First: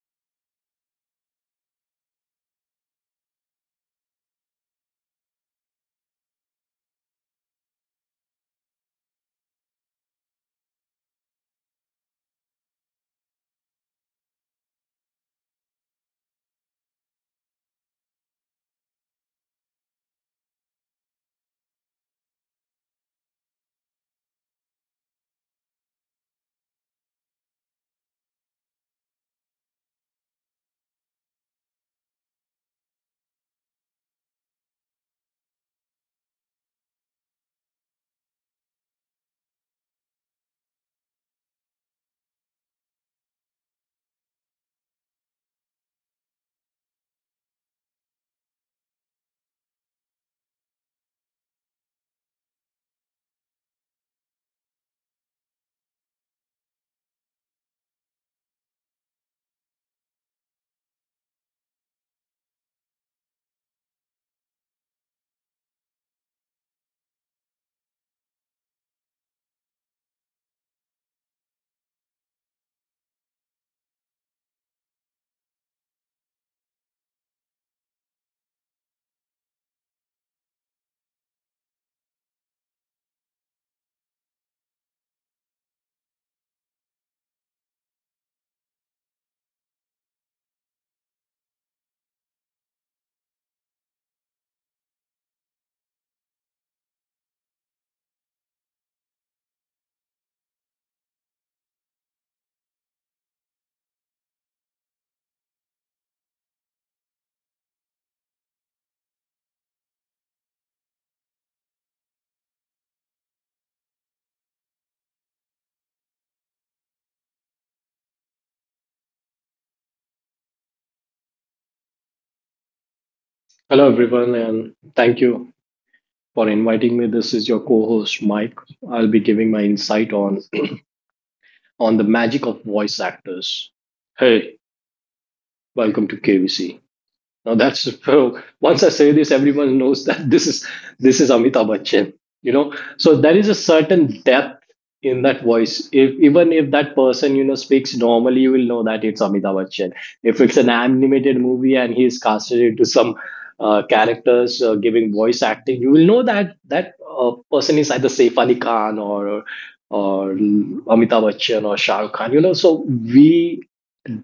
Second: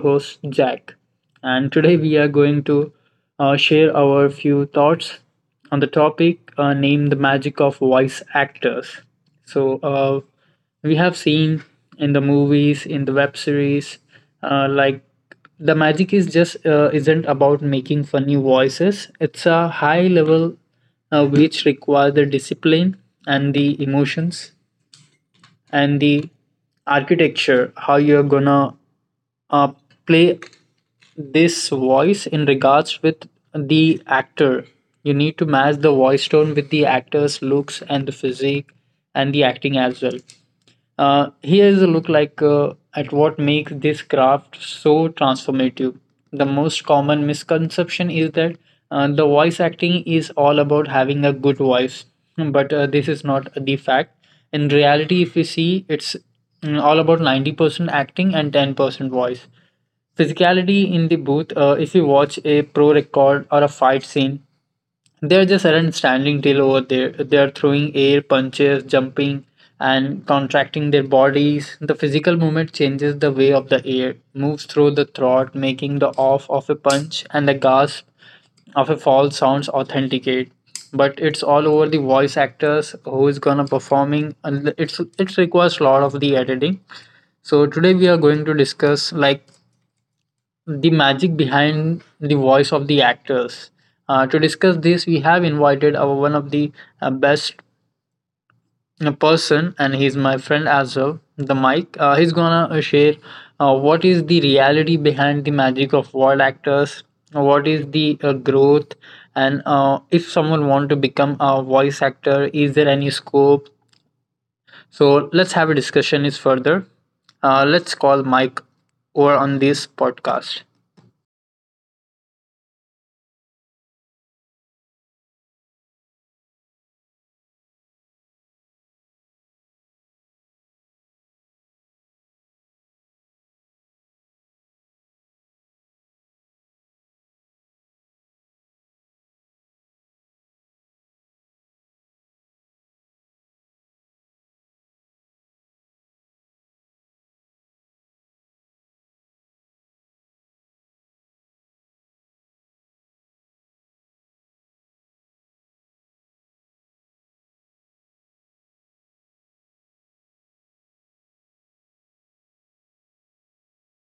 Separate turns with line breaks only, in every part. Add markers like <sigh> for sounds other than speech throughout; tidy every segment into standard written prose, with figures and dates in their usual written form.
host, Jack. And today we are going to share our few thoughts on the topic named The Magic of Voice Actors. So, we have seen in the movies, in the web series, like the magic is just isn't about making funny voices. It's a high level which require the discipline and the emotions and the architecture how you're gonna uh, play this voice in regards with the actor. You need to match the voice tone with the actor's looks and the physique and the acting as well. Here's a look like at what makes this craft so transformative. The most common misconception is that the voice acting is all about having a good voice, but this is not the fact. In reality, if you see, it's all about 90% acting and 10% voice physicality in the booth. If you watch a pro record or a fight scene, they are just aren't standing still over there. They are throwing air punches, jumping, and contracting their bodies. The physical movement changes the way of the air, moves through the throat, making the off of a punch and the gasp of a fall sounds authenticate. But it's all over the voice actors who is gonna performing, and it requires a lot of the editing. So today we are going to discuss like the magic behind the voice of the actors. To discuss this, we have invited our one of the best person, and he's my friend as well, the Mike. He's gonna share what is the reality behind the magic of voice actors, what is the growth, and if someone want to become a voice actor, is there any scope? So let's have a discussion is further. Let's call Mike over on this podcast.
Hello, everyone, and thank you for inviting me. This is your co-host Mike. I'll be giving my insight on the magic of voice actors. Hey, welcome to KVC. Now that's so. Once I say this, everyone knows that this is Amitabh Bachchan. You know, so there is a certain depth in that voice. If even if that person you know speaks normally, you will know that it's Amitabh Bachchan. If it's an animated movie and he is casted into some characters giving voice acting, you will know that that person is either Saif Ali Khan or Amitabh Bachchan or Shah Rukh Khan. You know, so we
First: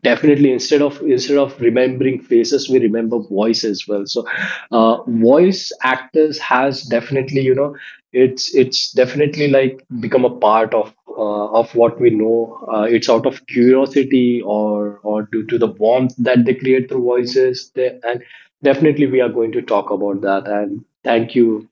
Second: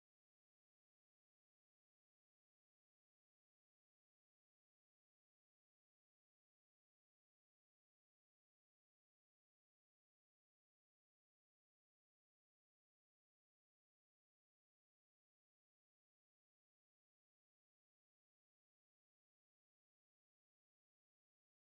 definitely instead of remembering faces we remember voice as well. So voice actors has definitely, you know, it's definitely like become a part of what we know. It's out of curiosity or due to the warmth that they create through voices they, and definitely we are going to talk about that. And thank you,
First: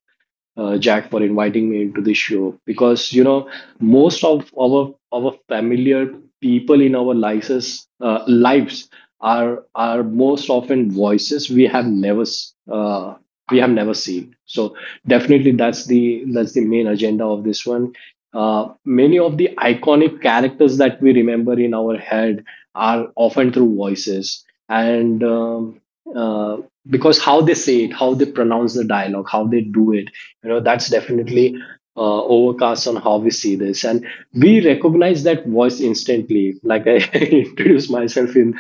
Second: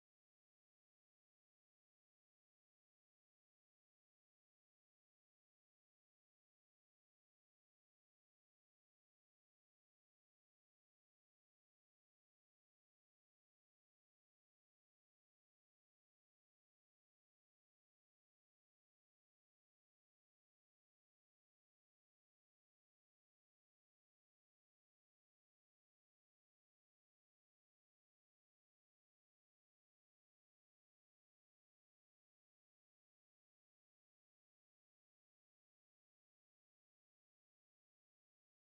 Jack, for inviting me into this show. Because you know, most of our familiar people in our lives, are most often voices we have never we have never seen. So definitely that's the main agenda of this one. Many of the iconic characters that we remember in our head are often through voices, and uh, because how they say it, how they pronounce the dialogue, how they do it, you know, that's definitely overcast on how we see this. And we recognize that voice instantly. Like I <laughs> introduced myself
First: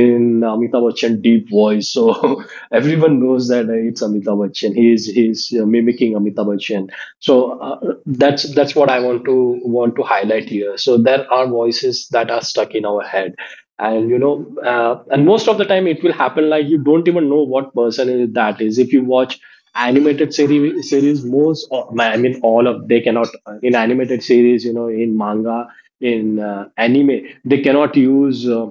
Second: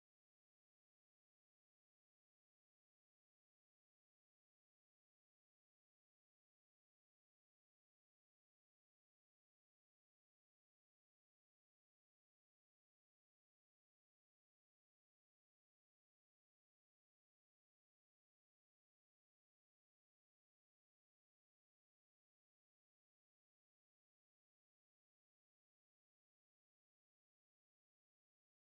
in Amitabh Bachchan deep voice, so <laughs> everyone knows that it's Amitabh Bachchan. He is, he's mimicking Amitabh Bachchan. So that's what I want to highlight here. So there are voices that are stuck in our head. And you know, and most of the time it will happen like you don't even know what person is that is. If you watch animated series most I mean, all of they cannot in animated series, you know, in manga, in anime, they cannot use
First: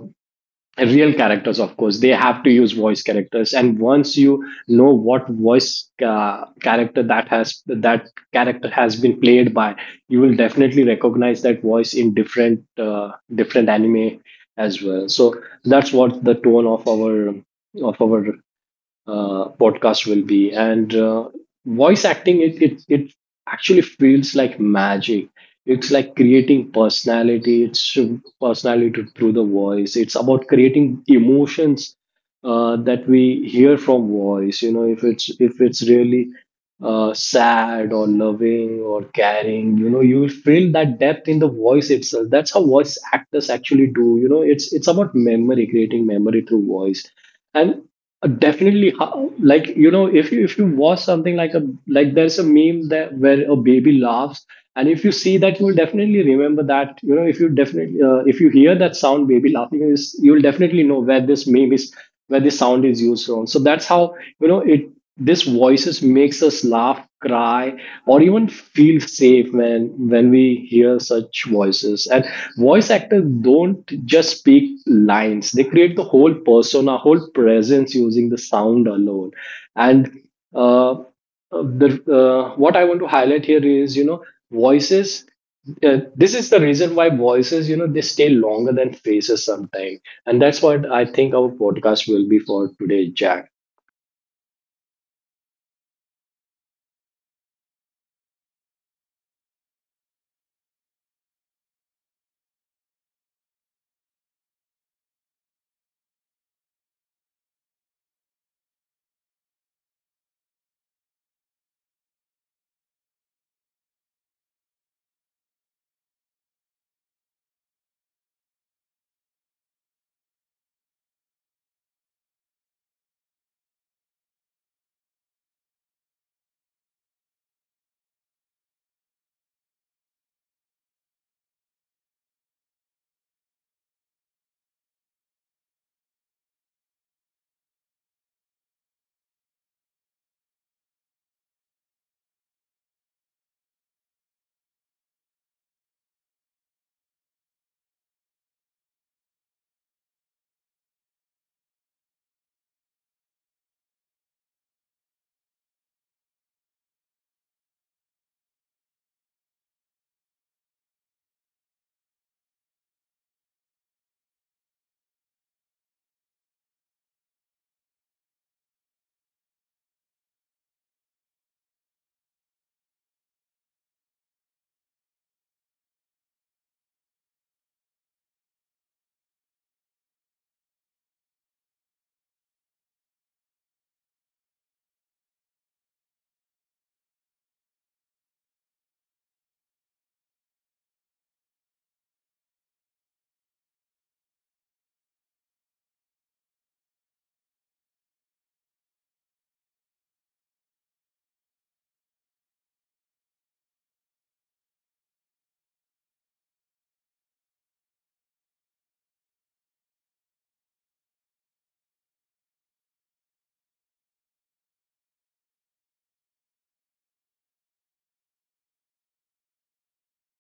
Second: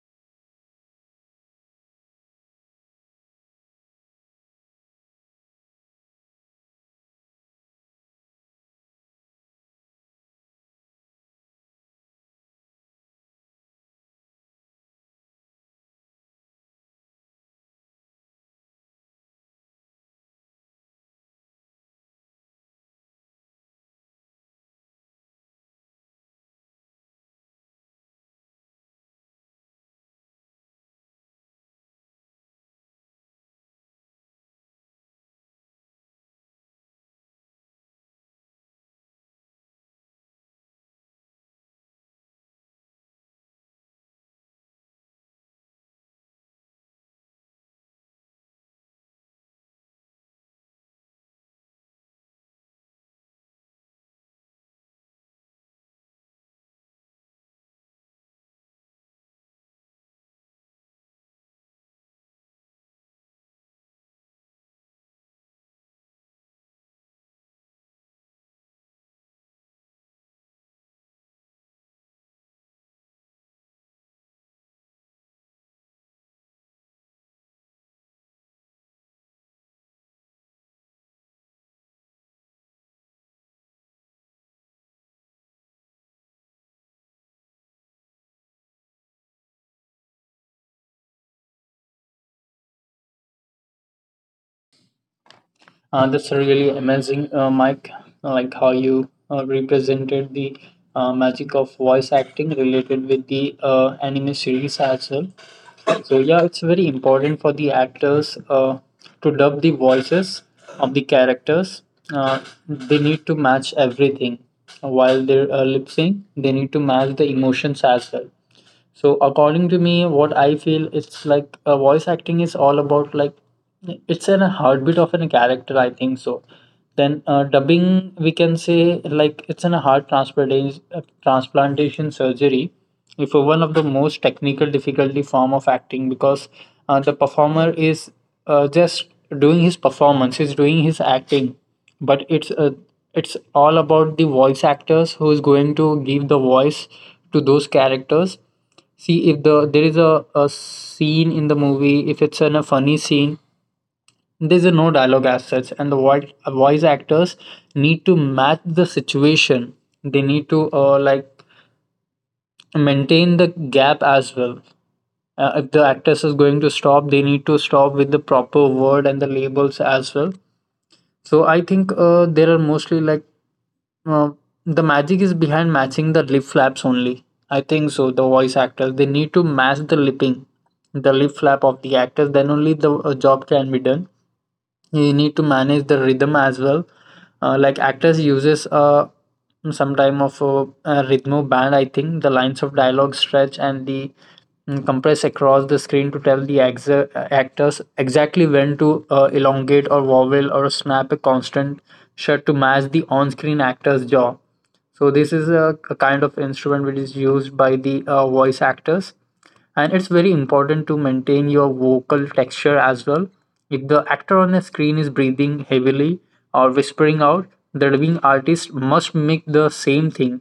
real characters. Of course, they have to use voice characters. And once you know what voice character that has that character has been played by, you will definitely recognize that voice in different different anime as well. So that's what the tone of our podcast will be. And voice acting, it actually feels like magic. It's like creating personality. It's personality through the voice. It's about creating emotions that we hear from voice. You know, if it's really sad or loving or caring, you know, you will feel that depth in the voice itself. That's how voice actors actually do, you know. It's about memory, creating memory through voice. And definitely how, like, you know, if you watch something like a like, there's a meme that where a baby laughs, and if you see that, you will definitely remember that. You know, if you definitely if you hear that sound, baby laughing is, you will definitely know where this meme is, where the sound is used wrong. So that's how you know it. This voices makes us laugh, cry, or even feel safe when we hear such voices. And voice actors don't just speak lines; they create the whole persona, whole presence using the sound alone. And uh, uh, the what I want to highlight here is, you know, voices, this is the reason why voices, you know, they stay longer than faces sometimes. And that's what I think our podcast will be for today, Jack.
That's really amazing, Mike. Like how you represented the magic of voice acting related with the anime series as well. So yeah, it's very important for the actors to dub the voices of the characters. Uh, they need to match everything while they're lip sync. They need to match the emotions as well. So according to me, what I feel it's like a voice acting is all about like it's in a heartbeat of a character, I think so. Then dubbing, we can say like it's in a heart transplantation surgery. If one of the most technical difficulty form of acting because the performer is just doing his performance, he's doing his acting, but it's all about the voice actors who is going to give the voice to those characters. See, if there is a scene in the movie, if it's in a funny scene, there's a no dialogue as such, and the voice actors need to match the situation. They need to like maintain the gap as well. If the actress is going to stop, they need to stop with the proper word and the labels as well. So I think there are mostly like uh, the magic is behind matching the lip flaps only, I think so. The voice actors they need to match the lipping, the lip flap of the actors. Then only the job can be done. You need to manage the rhythm as well. Like actors uses some time of a rhythm band. I think the lines of dialogue stretch and the compress across the screen to tell the actors exactly when to elongate or vowel or snap a constant shut to match the on-screen actor's jaw. So this is a kind of instrument which is used by the voice actors, and it's very important to maintain your vocal texture as well. If the actor on the screen is breathing heavily or whispering out, the dubbing artist must make the same thing.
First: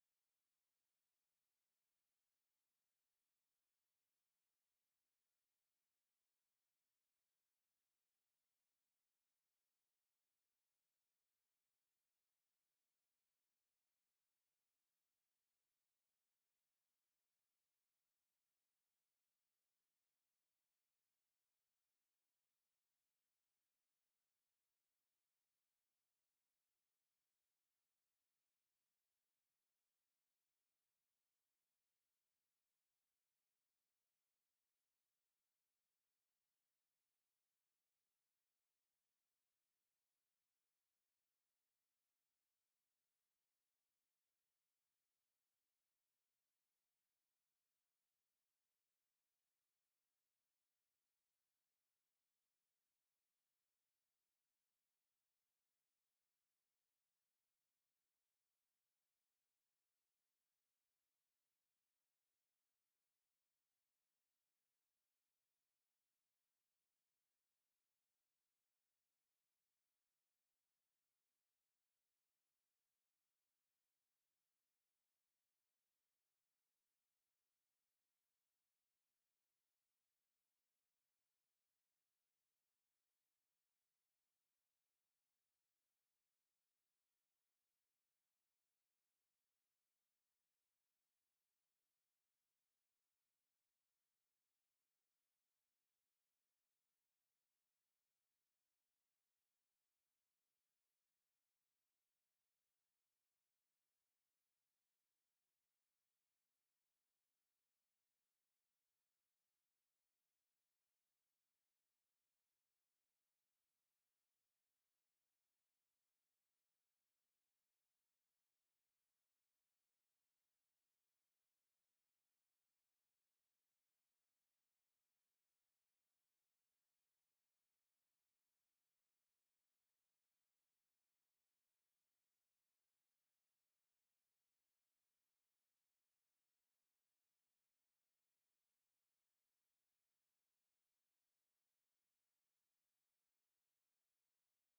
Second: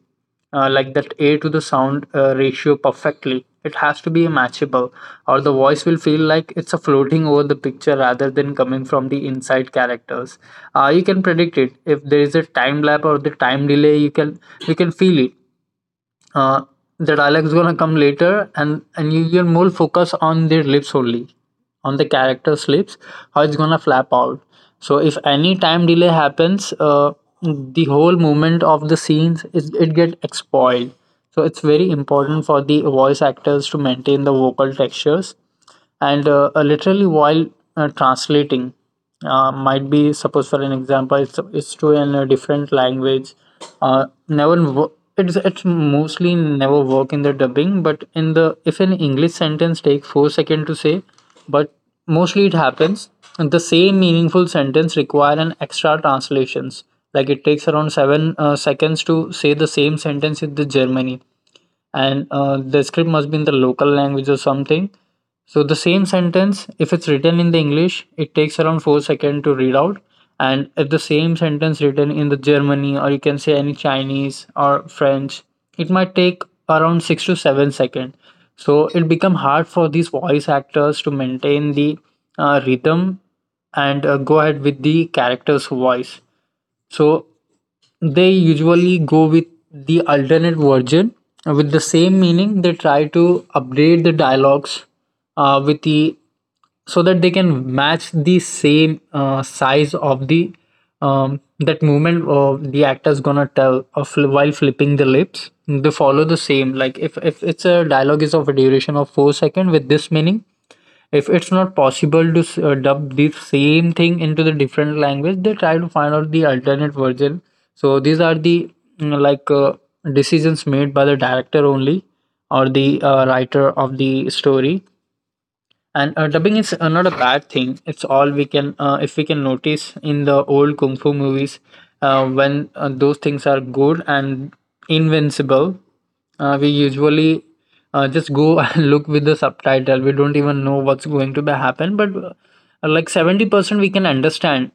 Like that air to the sound ratio perfectly, it has to be matchable, or the voice will feel like it's a floating over the picture rather than coming from the inside characters. You can predict it if there is a time lap or the time delay. You can you can feel it. uh, the dialect's gonna come later, and you can more focus on their lips only, on the character's lips, how it's gonna flap out. So if any time delay happens, the whole movement of the scenes is it get spoiled. So it's very important for the voice actors to maintain the vocal textures. And literally while translating, might be suppose for an example, it's to in a different language. Never wo- It's mostly never work in the dubbing, but in the if an english sentence take four second to say, but mostly it happens, and the same meaningful sentence require an extra translations, like it takes around seven seconds to say the same sentence in the germany. And the script must be in the local language or something. So the same sentence, if it's written in the English, it takes around 4 seconds to read out. And if the same sentence written in the Germany, or you can say any Chinese or French, it might take around 6 to 7 seconds. So it become hard for these voice actors to maintain the rhythm and go ahead with the character's voice. So they usually go with the alternate version with the same meaning. They try to update the dialogues with the so that they can match the same size of the that movement of the actor's gonna tell while flipping the lips. They follow the same like if it's a dialogue is of a duration of four second with this meaning. If it's not possible to dub the same thing into the different language, they try to find out the alternate version. So these are the like decisions made by the director only or the writer of the story. And dubbing is not a bad thing. It's all we can if we can notice in the old kung fu movies, when those things are good and invincible, we usually just go <laughs> and look with the subtitle. We don't even know what's going to be happen, but like 70% we can understand,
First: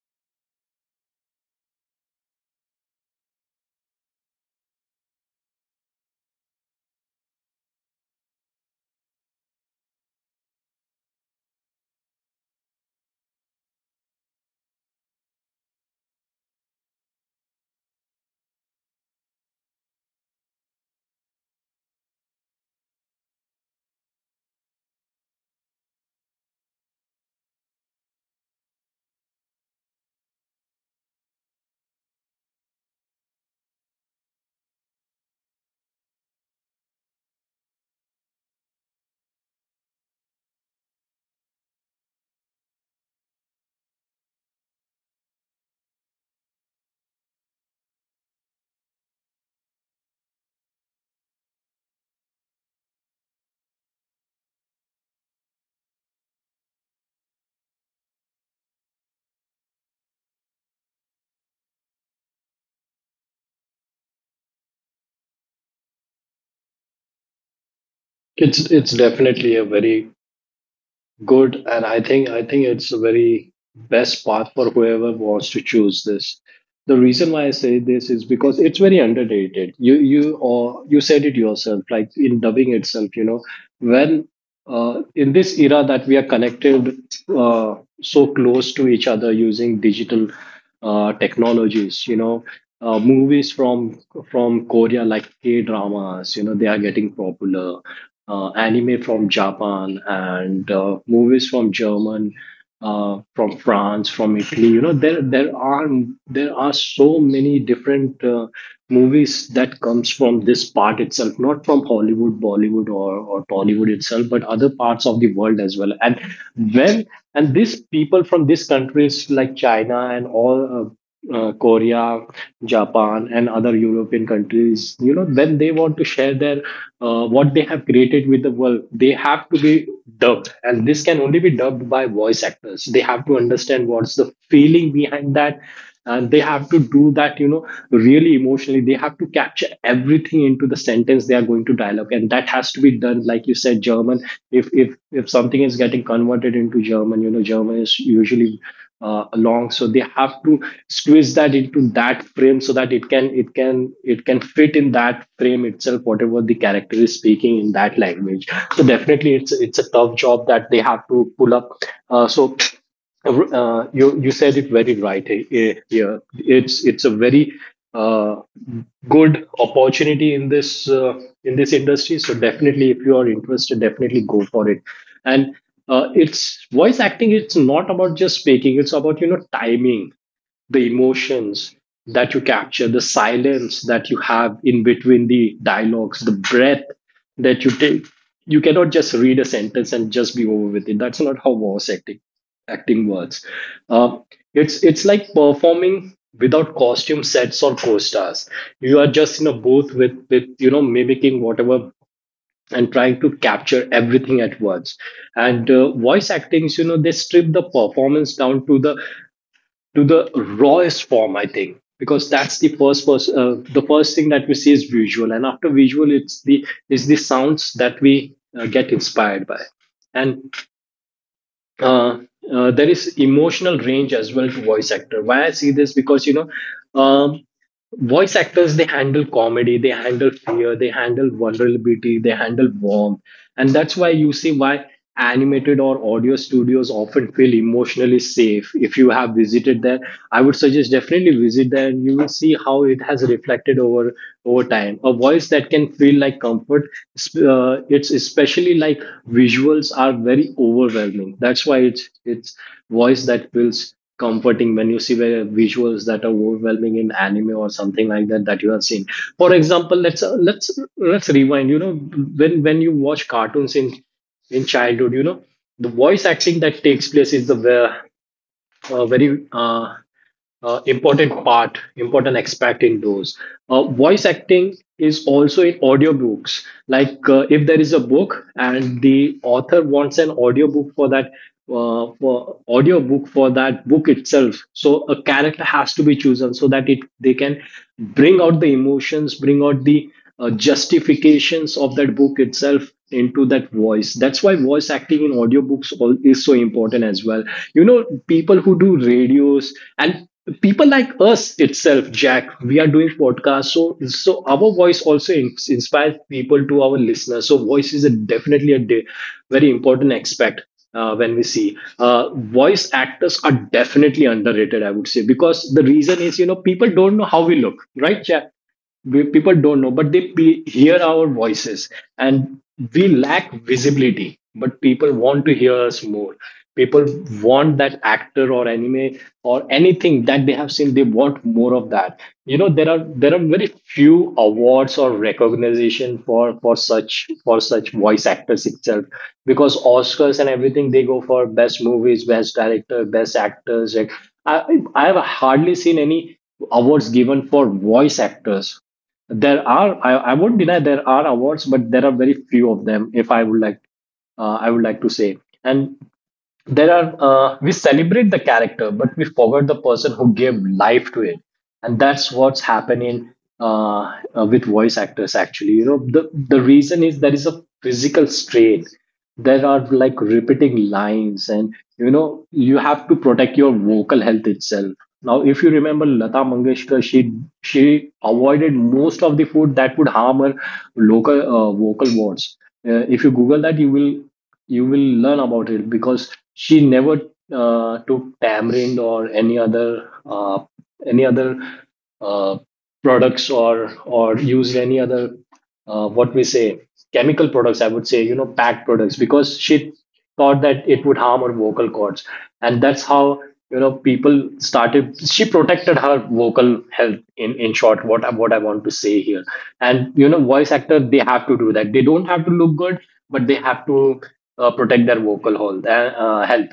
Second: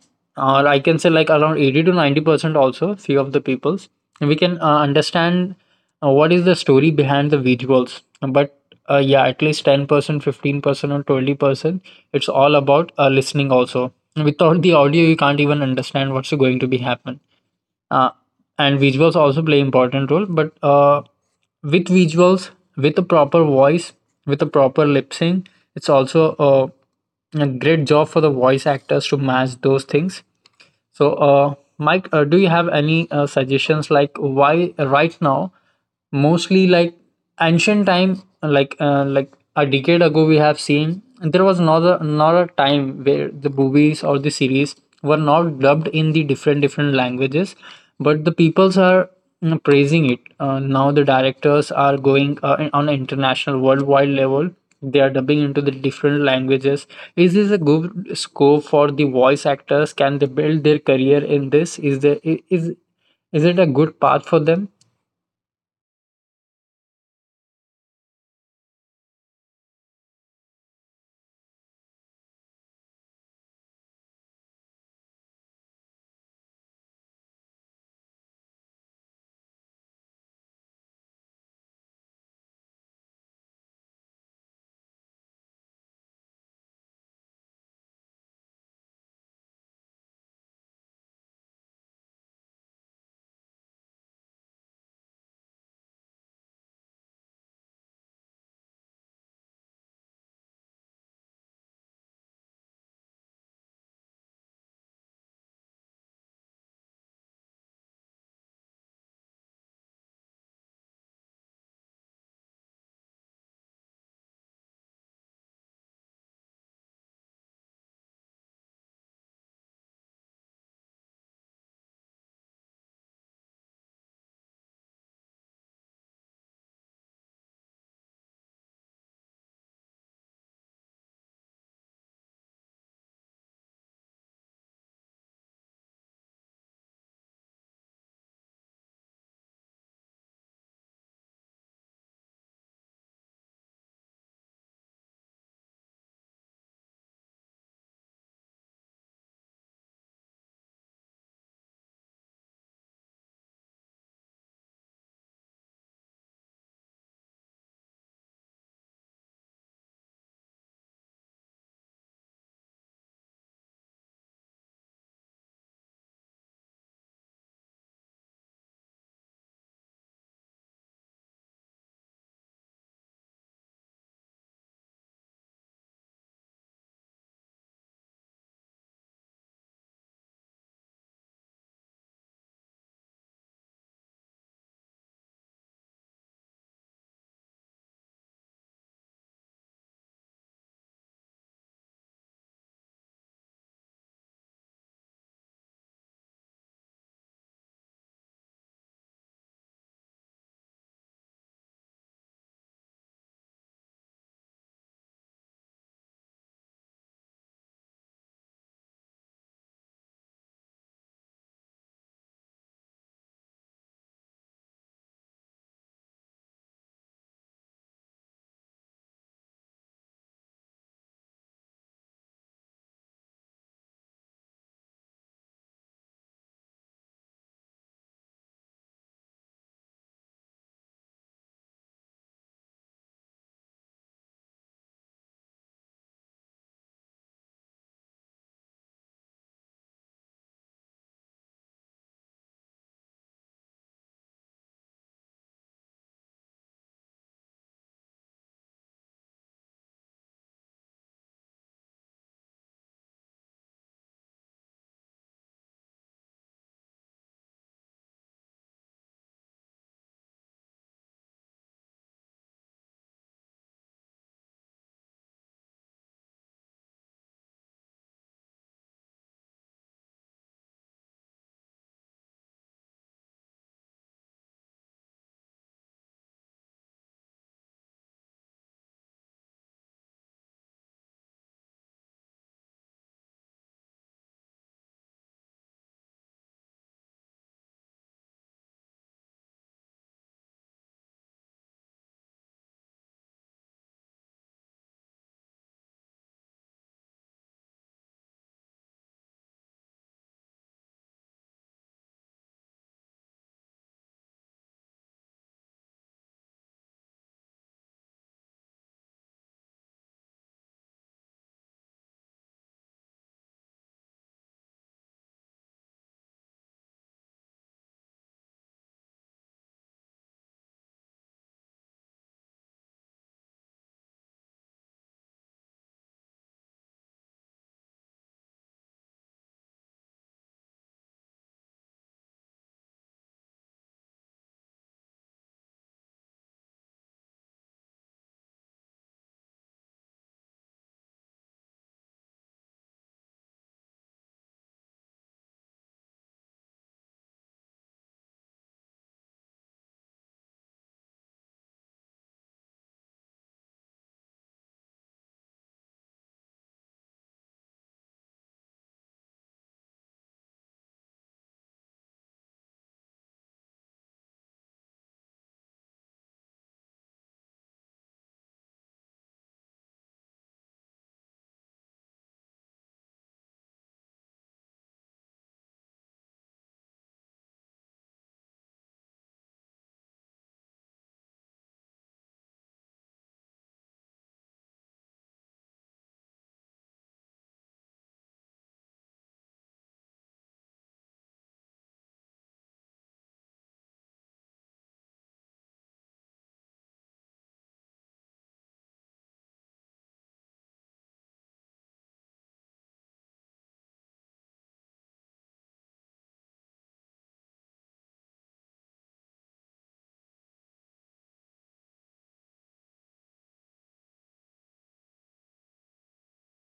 or I can say like around 80 to 90% also few of the peoples we can understand what is the story behind the visuals. But yeah, at least 10%, 15%, or 20%. It's all about listening also. Without the audio, you can't even understand what's going to be happen. Uh, and visuals also play important role, but with visuals, with a proper voice, with a proper lip sync, it's also a great job for the voice actors to match those things. So, Mike, do you have any suggestions like why right now, mostly like ancient time, like a decade ago, we have seen there was not a time where the movies or the series were not dubbed in the different different languages, but the peoples are praising it. Now the directors are going on an international worldwide level. They are dubbing into the different languages. Is this a good scope for the voice actors? Can they build their career in this? Is there I- Is it a good path for them?
It's definitely a very good, and I think it's a very best path for whoever wants to choose this. The reason why I say this is because it's very underrated. You or you said it yourself, like in dubbing itself. You know, when in this era that we are connected uh, so close to each other using digital technologies, you know, movies from Korea, like K dramas, you know, they are getting popular. Anime from Japan and movies from German, from France, from Italy. You know, there are so many different movies that comes from this part itself, not from Hollywood, Bollywood, or Tollywood itself, but other parts of the world as well. And when, and these people from these countries like China and all. Korea, Japan, and other European countries, you know, when they want to share their what they have created with the world, they have to be dubbed, and this can only be dubbed by voice actors. They have to understand what's the feeling behind that, and they have to do that, you know, really emotionally. They have to capture everything into the sentence they are going to dialogue, and that has to be done, like you said, German. If something is getting converted into German, you know, German is usually along, so they have to squeeze that into that frame so that it can fit in that frame itself, whatever the character is speaking in that language. So definitely it's a tough job that they have to pull up. uh, so you you said it very right. Here it's a very uh, good opportunity in this industry. So definitely, if you are interested, definitely go for it. And it's voice acting, it's not about just speaking. It's about, you know, timing, the emotions that you capture, the silence that you have in between the dialogues, the breath that you take. You cannot just read a sentence and just be over with it. That's not how voice acting works. uh, it's like performing without costume, sets, or co-stars. You are just in a booth with you know, mimicking whatever, and trying to capture everything at once. And voice actings, you know, they strip the performance down to the rawest form, I think, because that's the first the first thing that we see is visual. And after visual, it's the sounds that we get inspired by. And uh, there is emotional range as well to voice actor. Why I see this? Because you know, um, voice actors, they handle comedy, they handle fear, they handle vulnerability, they handle warmth. And that's why you see why animated or audio studios often feel emotionally safe. If you have visited there, I would suggest definitely visit there, and you will see how it has reflected over over time. A voice that can feel like comfort, it's especially like visuals are very overwhelming. That's why it's voice that feels comforting when you see the visuals that are overwhelming in anime or something like that that you have seen. For example, let's rewind. You know, when you watch cartoons in childhood, you know, the voice acting that takes place is the very important part, important aspect in those. Voice acting is also in audiobooks. Like if there is a book and the author wants an audiobook for that, for audiobook for that book itself, so a character has to be chosen so that it they can bring out the emotions, bring out the justifications of that book itself into that voice. That's why voice acting in audiobooks all is so important as well. You know, people who do radios and people like us itself, Jack, we are doing podcasts. So our voice also inspires people to our listeners. So voice is a, definitely a very important aspect when we see. Voice actors are definitely underrated, I would say, because the reason is, you know, people don't know how we look, right, Jack? We, people don't know, but they hear our voices. And we lack visibility, but people want to hear us more. People want that actor or anime or anything that they have seen, they want more of that. You know, there are very few awards or recognition for for such voice actors itself. Because Oscars and everything, they go for best movies, best director, best actors. Like i I've hardly seen any awards given for voice actors. There are, I won't deny there are awards, but there are very few of them. If I would like, I would like to say, and there are we celebrate the character, but we forget the person who gave life to it. And that's what's happening with voice actors actually. You know, the reason is there is a physical strain. There are like repeating lines, and you know, you have to protect your vocal health itself. Now if you remember Lata Mangeshkar, she avoided most of the food that would harm her local vocal wards. If you google that, you will learn about it. Because she never took tamarind or any other uh, products or used any other what we say, chemical products, I would say, you know, packed products, because she thought that it would harm her vocal cords. And that's how, you know, people started, she protected her vocal health. In short, what I, what I want to say here, and you know, voice actor, they have to do that. They don't have to look good, but they have to protect their vocal health. And, health.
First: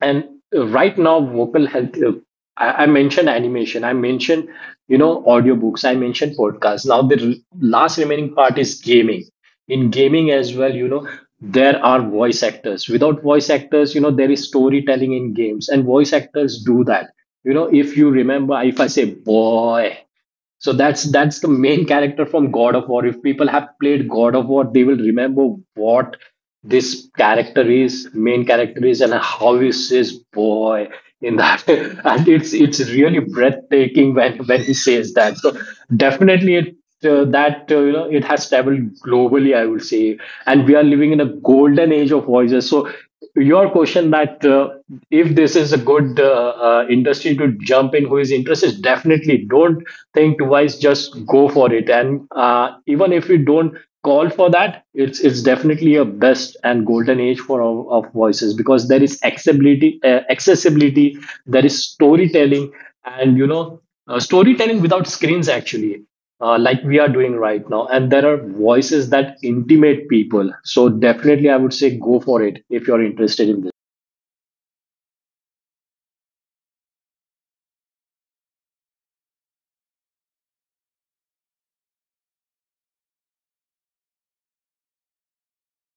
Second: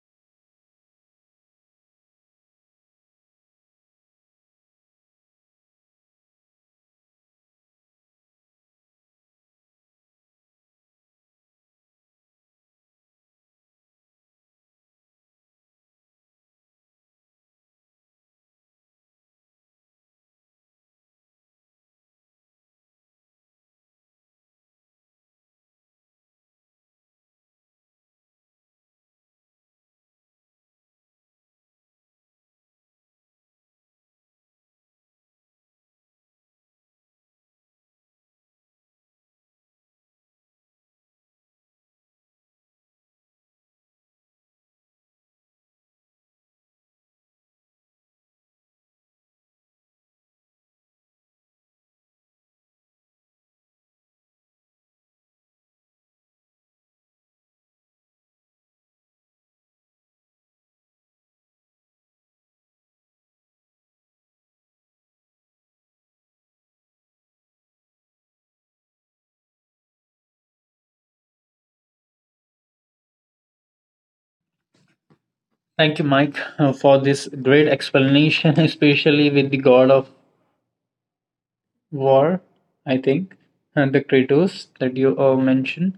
And right now, vocal health. I mentioned animation. I mentioned, you know, audiobooks. I mentioned podcasts. Now the last remaining part is gaming. In gaming as well, you know, there are voice actors. Without voice actors, you know, there is storytelling in games, and voice actors do that. You know, if you remember, if I say boy, so that's the main character from God of War. If people have played God of War, they will remember what this character is, main character is, and how he says "boy" in that, <laughs> and it's really breathtaking when he says that. So definitely, it that you know, it has traveled globally, I would say, and we are living in a golden age of voices. So your question that if this is a good industry to jump in, who is interested, definitely don't think twice, just go for it. And even if you don't call for that, it's definitely a best and golden age for our, of voices, because there is accessibility, there is storytelling. And you know, storytelling without screens actually, like we are doing right now. And there are voices that intimate people. So definitely, I would say, go for it if you're interested in this.
Thank you, Mike, for this great explanation <laughs> especially with the god of war, I think, and the Kratos that you mentioned,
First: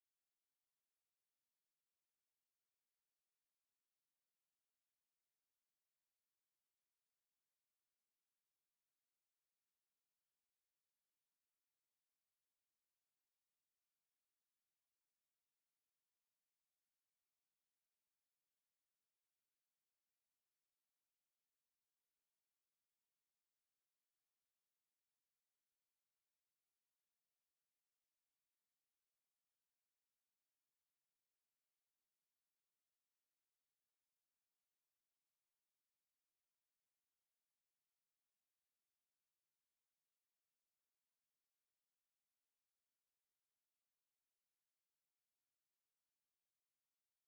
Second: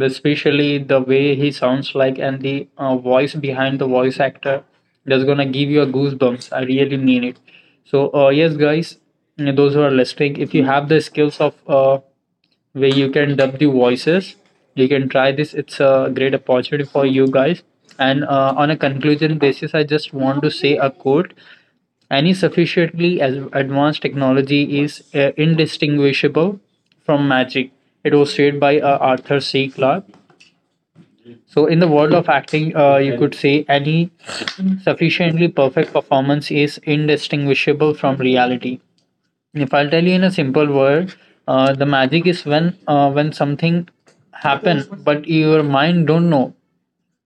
especially the way he sounds like and the voice behind the voice actor, that's gonna give you a goosebumps. I really mean it. So, yes, guys, those who are listening, if you have the skills of where you can dub the voices, you can try this. It's a great opportunity for you guys. And on a conclusion basis, I just want to say a quote. Any sufficiently as advanced technology is indistinguishable from magic. It was said by Arthur C. Clarke. So, in the world of acting, you could say any sufficiently perfect performance is indistinguishable from reality. If I'll tell you in a simple word, the magic is when something happen, but your mind don't know,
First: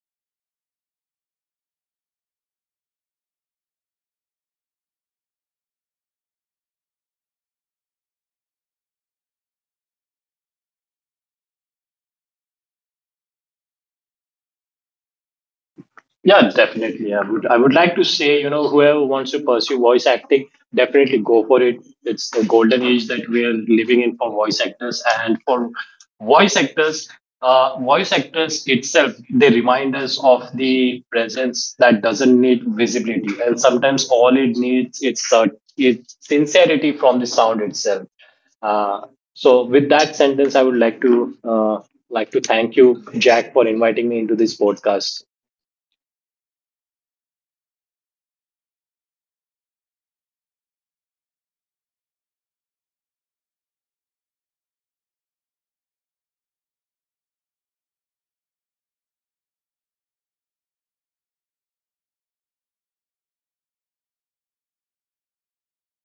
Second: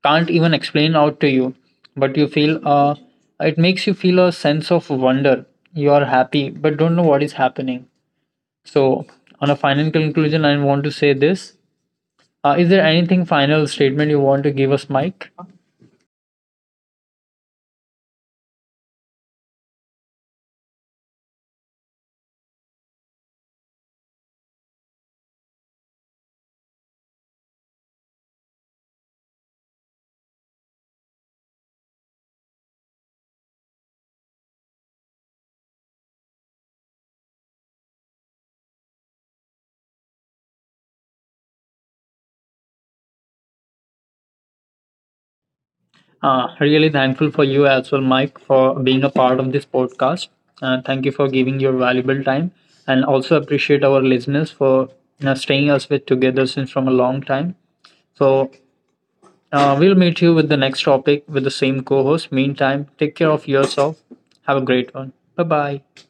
can't even explain out to you, but you feel it makes you feel a sense of wonder. You are happy but don't know what is happening. So on a final conclusion I want to say this. Uh, is there anything final statement you want to give us, Mike?
Yeah, definitely. I would like to say, you know, whoever wants to pursue voice acting, definitely go for it. It's the golden age that we are living in for voice actors, and for voice actors, voice actors itself, they remind us of the presence that doesn't need visibility, and sometimes all it needs, it's sincerity from the sound itself. Uh, so with that sentence, I would like to thank you, Jack, for inviting me into this podcast.
Uh, really thankful for you as well, Mike, for being a part of this podcast. Uh, thank you for giving your valuable time and also appreciate our listeners for, you know, staying us with together since from a long time. So uh, we'll meet you with the next topic with the same co host. Meantime, take care of yourself. Have a great one. Bye bye.